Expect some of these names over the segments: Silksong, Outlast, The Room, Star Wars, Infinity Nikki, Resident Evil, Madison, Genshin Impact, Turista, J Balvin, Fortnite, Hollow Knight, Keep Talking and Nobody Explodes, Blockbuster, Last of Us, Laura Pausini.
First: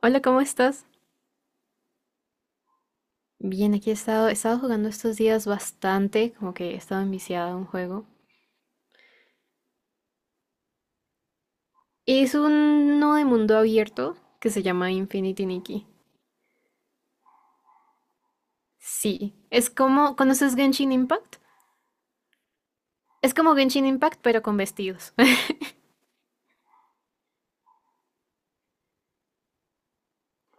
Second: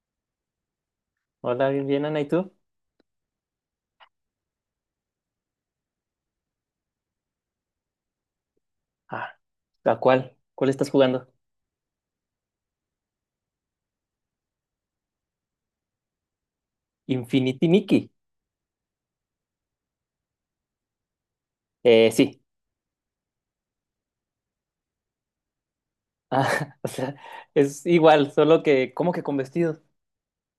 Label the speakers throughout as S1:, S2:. S1: Hola, ¿cómo estás?
S2: Hola, bien, bien, Ana, ¿y tú?
S1: Bien, aquí he estado jugando estos días bastante, como que he estado enviciada a un juego.
S2: Ah, ¿a cuál? ¿Cuál estás jugando?
S1: Es uno de mundo abierto que se llama Infinity Nikki.
S2: Infinity Nikki.
S1: Sí, es como, ¿conoces Genshin Impact?
S2: Sí.
S1: Es como Genshin Impact, pero con vestidos.
S2: Ah, o sea, es igual, solo que, ¿cómo que con vestidos?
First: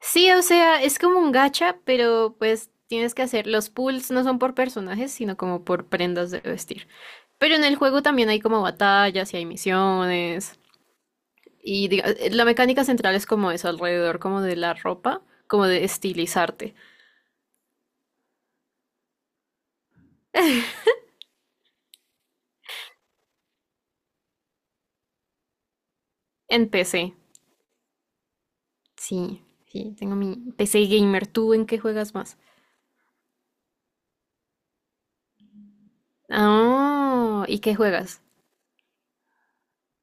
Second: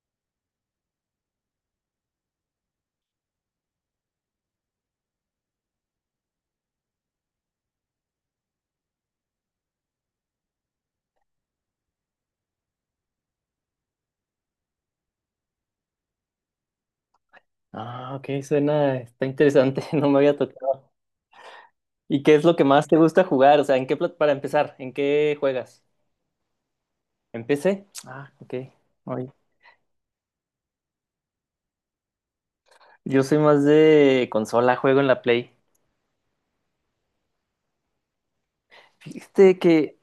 S1: Sí, o sea, es como un gacha, pero pues tienes que hacer, los pulls no son por personajes, sino como por prendas de vestir. Pero en el juego también hay como batallas y hay misiones. La mecánica central es como eso, alrededor como de la ropa, como de estilizarte.
S2: Ah, ok, suena, está interesante, no me había tocado. ¿Y qué es lo que más te gusta jugar? O sea, ¿en qué, para empezar, ¿en qué juegas?
S1: En PC.
S2: ¿En PC? Ah, ok. Oye,
S1: Sí, sí, tengo mi PC gamer. ¿Tú en qué juegas más?
S2: yo soy más de consola, juego en la Play.
S1: Ah, ¿y qué juegas?
S2: Fíjate que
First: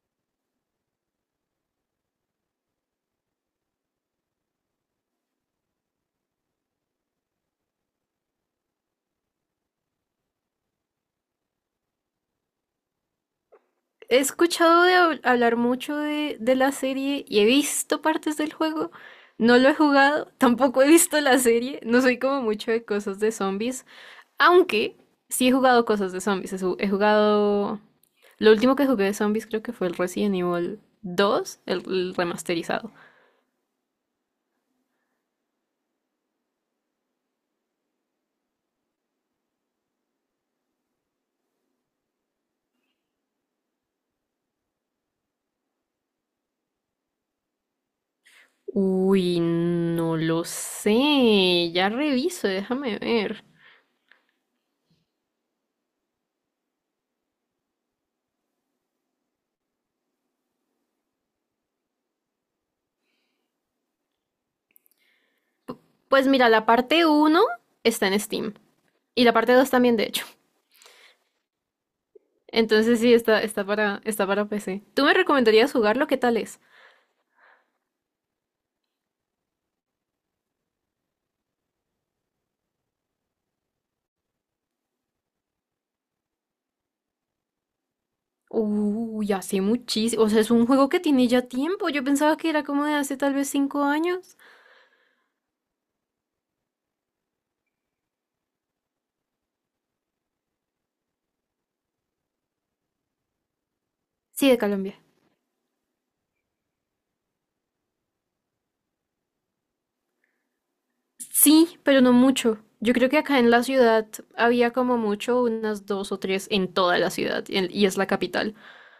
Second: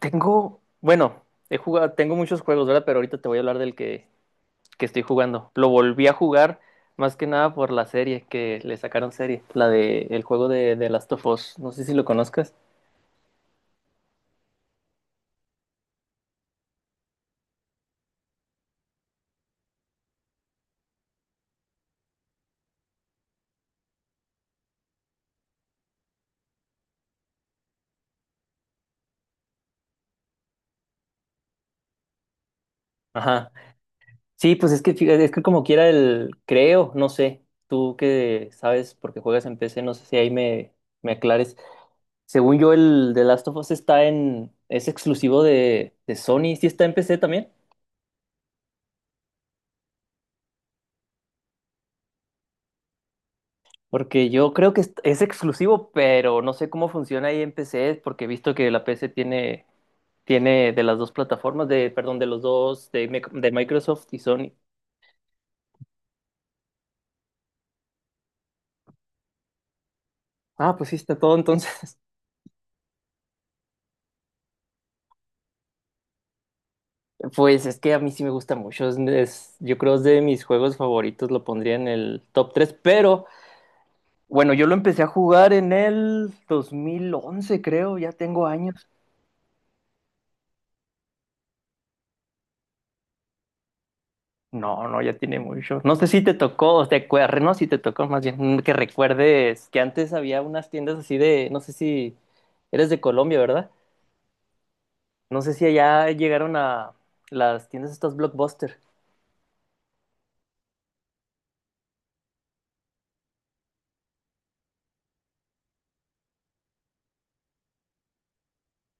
S2: tengo, bueno, he jugado, tengo muchos juegos, ¿verdad? Pero ahorita te voy a hablar que estoy jugando. Lo volví a jugar más que nada por la serie que le sacaron serie, la de el juego de Last of Us. No sé si lo conozcas.
S1: He escuchado de hablar mucho de la serie y he visto partes del juego. No lo he jugado, tampoco he visto la serie. No soy como mucho de cosas de zombies. Aunque sí he jugado cosas de zombies. He jugado. Lo último que jugué de zombies creo que fue el Resident Evil 2, el remasterizado.
S2: Ajá. Sí, pues es que fíjate, es que como quiera el creo, no sé. Tú que sabes porque juegas en PC, no sé si ahí me aclares. Según yo, el de Last of Us es exclusivo de Sony, sí está en PC también.
S1: Uy, no lo sé. Ya reviso, déjame ver.
S2: Porque yo creo que es exclusivo, pero no sé cómo funciona ahí en PC, porque he visto que la PC tiene de las dos plataformas, perdón, de los dos, de Microsoft y Sony.
S1: Pues mira, la parte uno está en Steam. Y la parte 2 también, de hecho.
S2: Ah, pues sí, está todo entonces.
S1: Entonces sí, está para, está para PC. ¿Tú me recomendarías jugarlo? ¿Qué tal es?
S2: Pues es que a mí sí me gusta mucho. Yo creo es de mis juegos favoritos, lo pondría en el top tres, pero bueno, yo lo empecé a jugar en el 2011, creo, ya tengo años.
S1: Uy, hace muchísimo. O sea, es un juego que tiene ya tiempo. Yo pensaba que era como de hace tal vez 5 años.
S2: No, no, ya tiene mucho. No sé si te tocó, o no, si te tocó más bien, que recuerdes que antes había unas tiendas así de, no sé si eres de Colombia, ¿verdad?
S1: Sí, de Colombia.
S2: No sé si allá llegaron a las tiendas estas Blockbuster.
S1: Sí, pero no mucho. Yo creo que acá en la ciudad había como mucho, unas dos o tres en toda la ciudad, y es la capital.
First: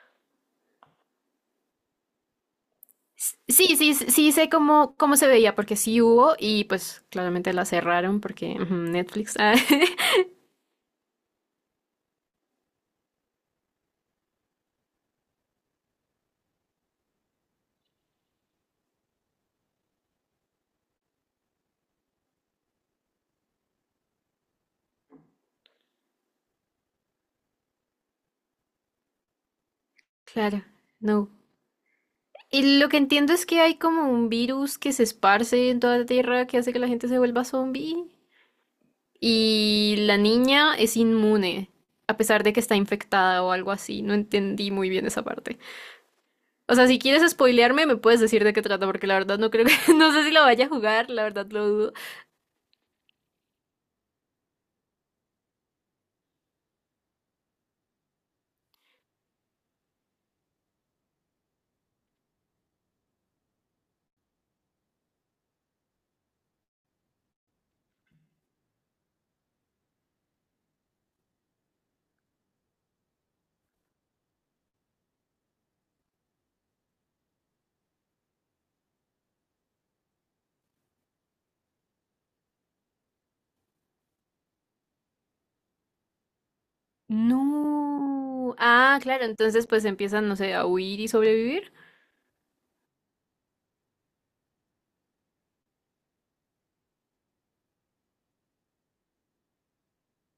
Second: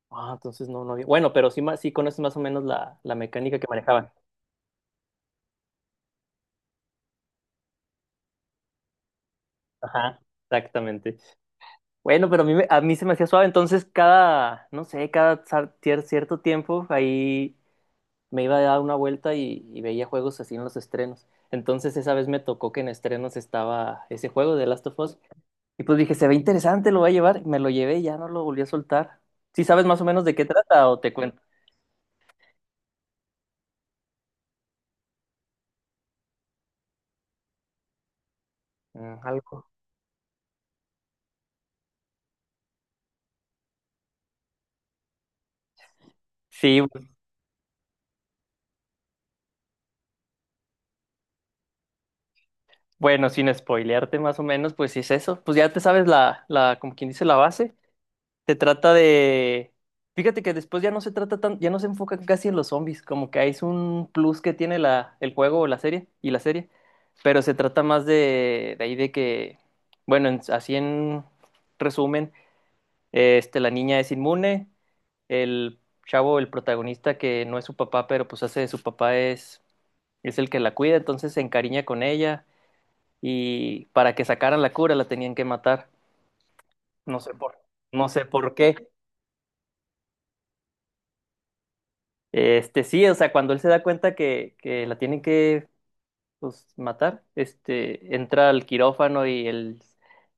S2: Ah, entonces no, no había. Bueno, pero sí, sí conoces más o menos la mecánica que
S1: Sí, sí,
S2: manejaban.
S1: sí, sí sé cómo, cómo se veía, porque sí hubo y pues claramente la cerraron porque ujú, Netflix. Ah,
S2: Ajá, exactamente. Bueno, pero a mí se me hacía suave, entonces cada, no sé, cada cierto tiempo ahí me iba a dar una vuelta y veía juegos así en los estrenos. Entonces esa vez me tocó que en estrenos estaba ese juego de Last of Us. Y pues dije, se ve interesante, lo voy a llevar. Me lo llevé y ya no lo volví a soltar. ¿Sí sabes más o menos de qué
S1: claro,
S2: trata o te
S1: no.
S2: cuento?
S1: Y lo que entiendo es que hay como un virus que se esparce en toda la tierra que hace que la gente se vuelva zombie.
S2: Mm, algo.
S1: Y la niña es inmune, a pesar de que está infectada o algo así. No entendí muy bien esa parte. O
S2: Sí,
S1: sea, si quieres spoilearme, me puedes decir de qué trata, porque la verdad no creo que, no sé si lo vaya a jugar, la verdad lo dudo.
S2: bueno, sin spoilearte más o menos, pues sí es eso. Pues ya te sabes como quien dice, la base. Se trata de. Fíjate que después ya no se trata tan, ya no se enfoca casi en los zombies, como que ahí es un plus que tiene el juego o la serie, y la serie. Pero se trata más de ahí de que, bueno, así en resumen, la niña es inmune, el chavo, el protagonista que no es su papá, pero pues hace de su papá es el que la cuida, entonces se encariña con ella y para que sacaran la cura la tenían que matar. No sé por, no sé por
S1: No.
S2: qué.
S1: Ah, claro, entonces pues empiezan, no sé, a huir y sobrevivir.
S2: Este, sí, o sea, cuando él se da cuenta que la tienen que pues, matar, este, entra al quirófano y él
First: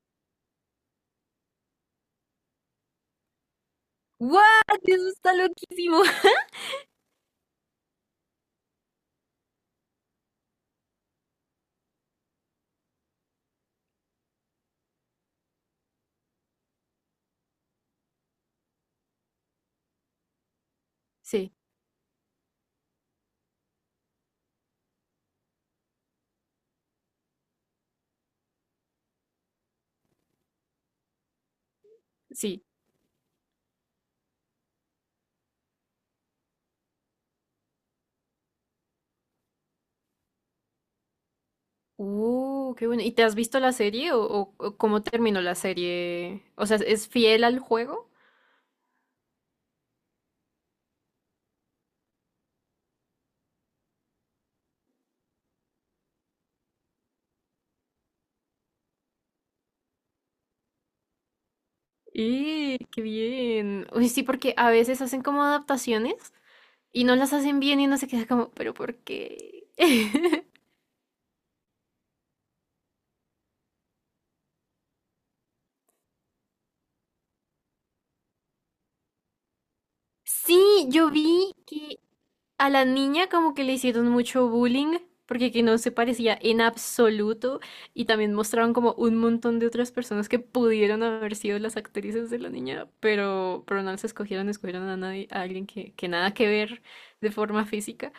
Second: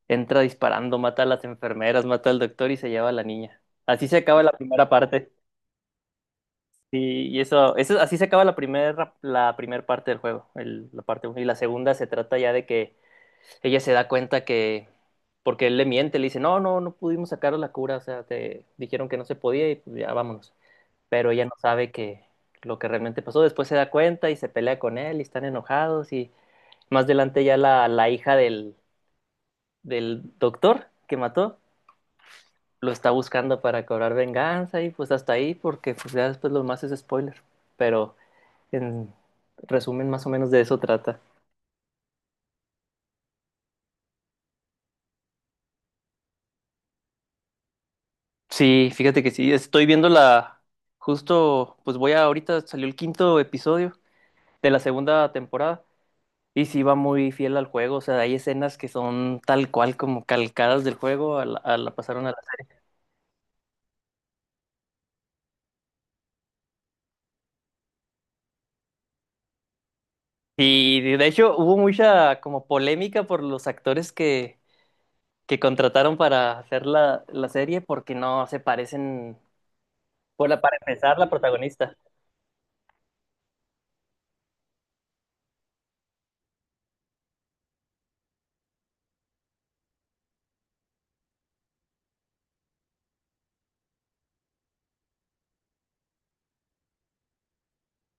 S2: entra disparando, mata a las enfermeras, mata al doctor y se lleva a la niña. Así se acaba la
S1: ¡What!
S2: primera
S1: Eso
S2: parte.
S1: está loquísimo.
S2: Sí, y eso así se acaba la primer parte del juego, la parte uno. Y la segunda se trata ya de que ella se da cuenta que, porque él le miente, le dice, no, no, no pudimos sacar la cura, o sea, te dijeron que no se podía y pues ya vámonos. Pero ella
S1: Sí,
S2: no sabe que lo que realmente pasó. Después se da cuenta y se pelea con él y están enojados y más adelante ya la hija del doctor que mató
S1: sí.
S2: lo está buscando para cobrar venganza y pues hasta ahí porque pues ya después lo más es spoiler. Pero... en resumen, más o menos de eso trata.
S1: Qué bueno. ¿Y te has visto la serie o cómo terminó la serie? O sea, ¿es fiel al juego?
S2: Sí, fíjate que sí, estoy viendo la... Justo, pues voy a... Ahorita salió el quinto episodio de la segunda temporada y sí va muy fiel al juego, o sea, hay escenas que son tal cual como calcadas del juego, a a la pasaron a la serie.
S1: ¡Eh, qué bien! Uy, sí, porque a veces hacen como adaptaciones y no las hacen bien y no se queda como, ¿pero por qué?
S2: Y de hecho hubo mucha como polémica por los actores que contrataron para hacer la serie porque no se parecen, por para
S1: Sí, yo
S2: empezar, la
S1: vi
S2: protagonista.
S1: que a la niña como que le hicieron mucho bullying porque que no se parecía en absoluto y también mostraron como un montón de otras personas que pudieron haber sido las actrices de la niña, pero no las escogieron, escogieron a nadie, a alguien que nada que ver de forma física.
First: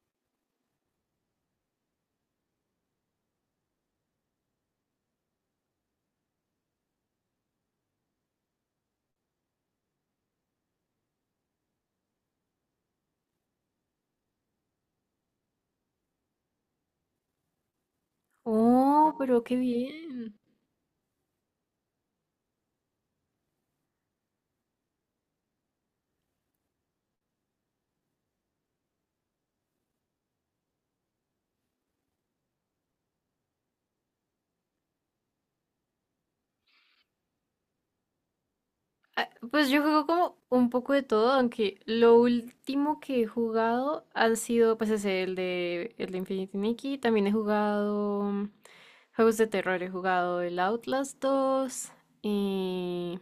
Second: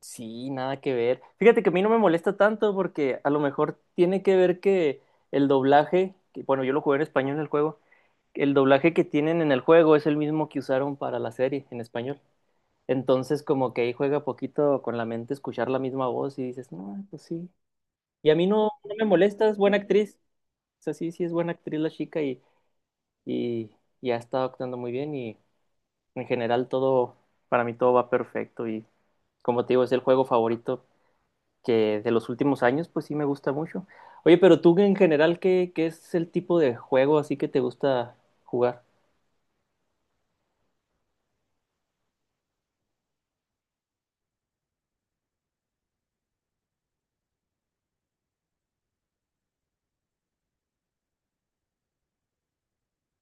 S2: Sí, nada que ver. Fíjate que a mí no me molesta tanto porque a lo mejor tiene que ver que el doblaje, que, bueno, yo lo jugué en español en el juego, el doblaje que tienen en el juego es el mismo que usaron para la serie en español. Entonces como que ahí juega poquito con la mente escuchar la misma voz y dices, no, pues sí. Y a mí no, no me
S1: Oh, pero
S2: molesta,
S1: qué
S2: es buena actriz.
S1: bien.
S2: O sea, sí, sí es buena actriz la chica y, y ha estado actuando muy bien y en general todo, para mí todo va perfecto y como te digo, es el juego favorito que de los últimos años, pues sí me gusta mucho. Oye, pero tú en general, ¿qué, qué es el tipo de juego así que te gusta jugar?
S1: Ah, pues yo juego como un poco de todo, aunque lo último que he jugado han sido, pues ese, el de Infinity Nikki. También he jugado juegos de terror, he jugado el Outlast 2 y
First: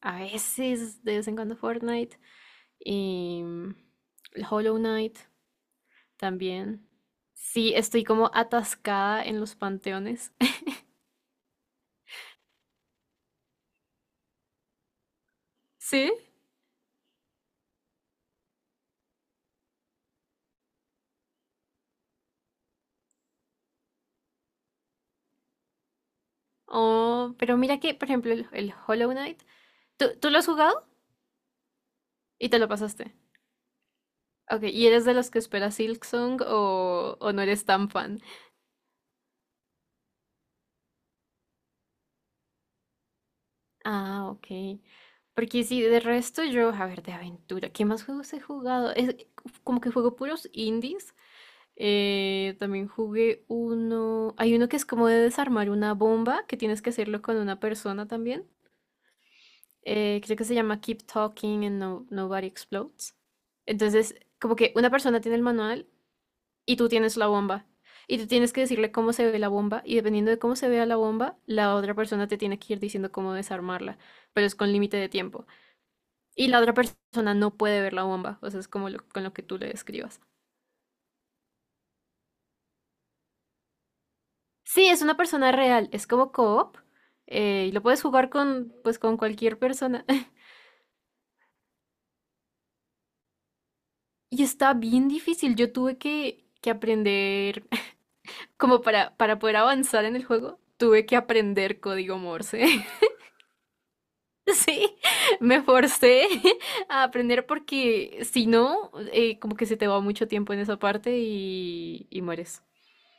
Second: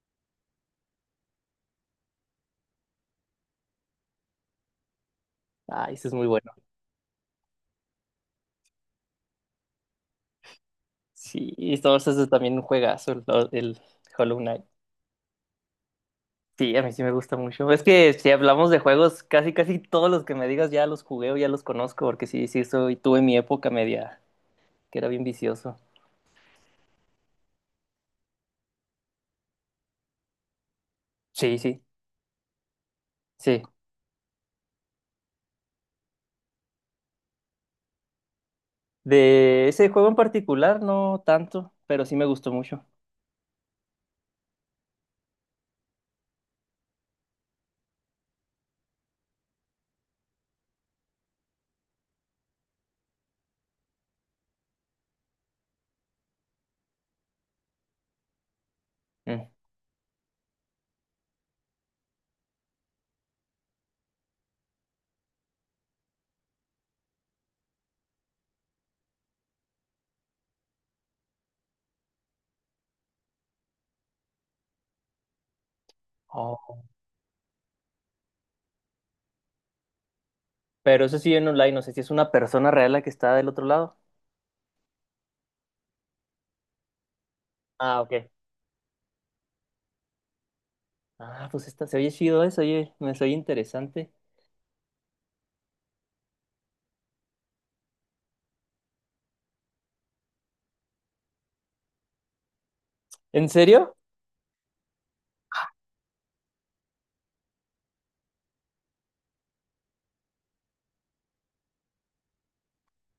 S1: a veces, de vez en cuando Fortnite, y el Hollow Knight
S2: Ah, ese es muy bueno.
S1: también. Sí, estoy como atascada en los panteones.
S2: Sí, y Star Wars es también un juegazo, el Hollow Knight.
S1: ¿Sí?
S2: Sí, a mí sí me gusta mucho. Es que si hablamos de juegos, casi casi todos los que me digas ya los jugué o ya los conozco, porque sí, sí, soy, tuve mi época media, que era bien vicioso.
S1: Oh, pero mira que, por ejemplo, el Hollow Knight. ¿Tú lo has jugado
S2: Sí, sí,
S1: y te lo pasaste?
S2: sí.
S1: Ok, ¿y eres de los que espera Silksong o no eres tan fan?
S2: De ese juego en particular, no tanto, pero sí me gustó mucho.
S1: Ah, ok. Porque sí, de resto yo, a ver, de aventura, ¿qué más juegos he jugado? Es como que juego puros indies. Eh, también jugué uno, hay uno que es como de desarmar una bomba, que tienes que hacerlo con una persona también.
S2: Mm.
S1: Eh, creo que se llama Keep Talking and Nobody Explodes. Entonces, como que una persona tiene el manual y tú tienes la bomba. Y tú tienes que decirle cómo se ve la bomba y dependiendo de cómo se vea la bomba, la otra persona te tiene que ir diciendo cómo desarmarla, pero es con límite de tiempo. Y la otra persona no puede ver la bomba, o sea, es como con lo que tú le describas.
S2: Pero eso sí en online, no sé si es una persona real la que está del otro lado.
S1: Sí, es una persona real, es como co-op. Eh, y lo
S2: Ah,
S1: puedes
S2: ok.
S1: jugar con, pues, con cualquier persona.
S2: Ah, pues está, se oye chido eso, oye, me soy interesante.
S1: Y está bien difícil, yo tuve que aprender, como para poder avanzar en el juego, tuve que aprender código Morse.
S2: ¿En serio?
S1: Sí, me forcé a aprender porque si no, como que se te va mucho tiempo en esa parte y mueres.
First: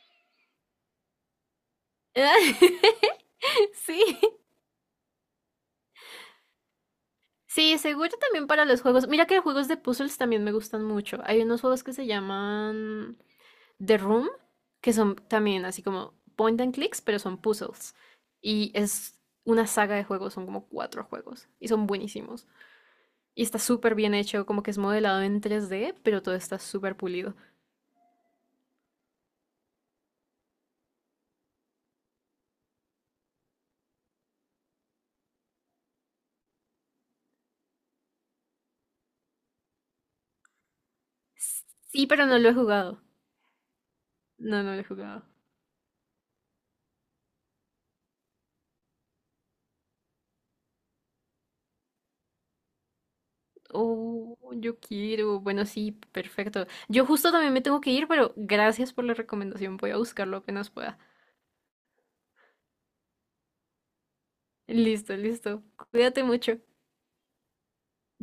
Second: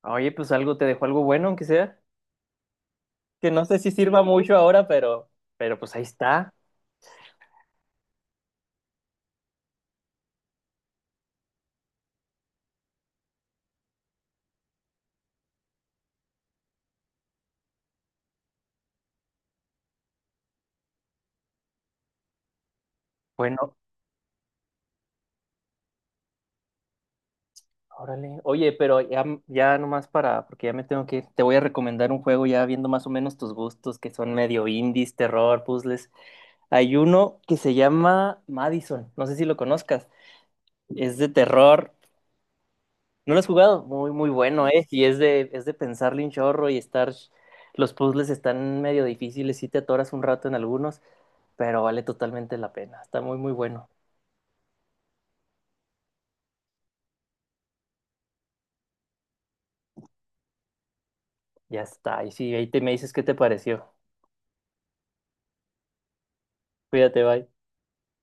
S2: Oye, pues algo te dejó algo bueno, aunque sea, que no sé si
S1: Sí,
S2: sirva mucho ahora, pero pues ahí está.
S1: sí, seguro también para los juegos. Mira que juegos de puzzles también me gustan mucho. Hay unos juegos que se llaman The Room, que son también así como point and clicks, pero son puzzles. Y es una saga de juegos, son como cuatro juegos y son buenísimos. Y está
S2: Bueno,
S1: súper bien hecho, como que es modelado en 3D, pero todo está súper pulido.
S2: órale. Oye, pero ya, ya nomás para, porque ya me tengo que ir, te voy a recomendar un juego ya viendo más o menos tus gustos, que son medio indies, terror, puzzles. Hay uno que se llama Madison, no sé si lo conozcas, es de terror.
S1: Sí, pero no lo he jugado.
S2: ¿No lo has jugado? Muy, muy
S1: No,
S2: bueno,
S1: no lo he
S2: ¿eh? Y
S1: jugado.
S2: es de pensarle un chorro y estar... Los puzzles están medio difíciles, sí te atoras un rato en algunos, pero vale totalmente la pena. Está muy, muy bueno.
S1: Oh, yo quiero. Bueno, sí, perfecto. Yo justo también me tengo que ir, pero gracias por la recomendación. Voy a buscarlo apenas pueda.
S2: Ya está. Y sí, ahí te me dices qué te pareció.
S1: Listo, listo. Cuídate mucho.
S2: Cuídate, bye.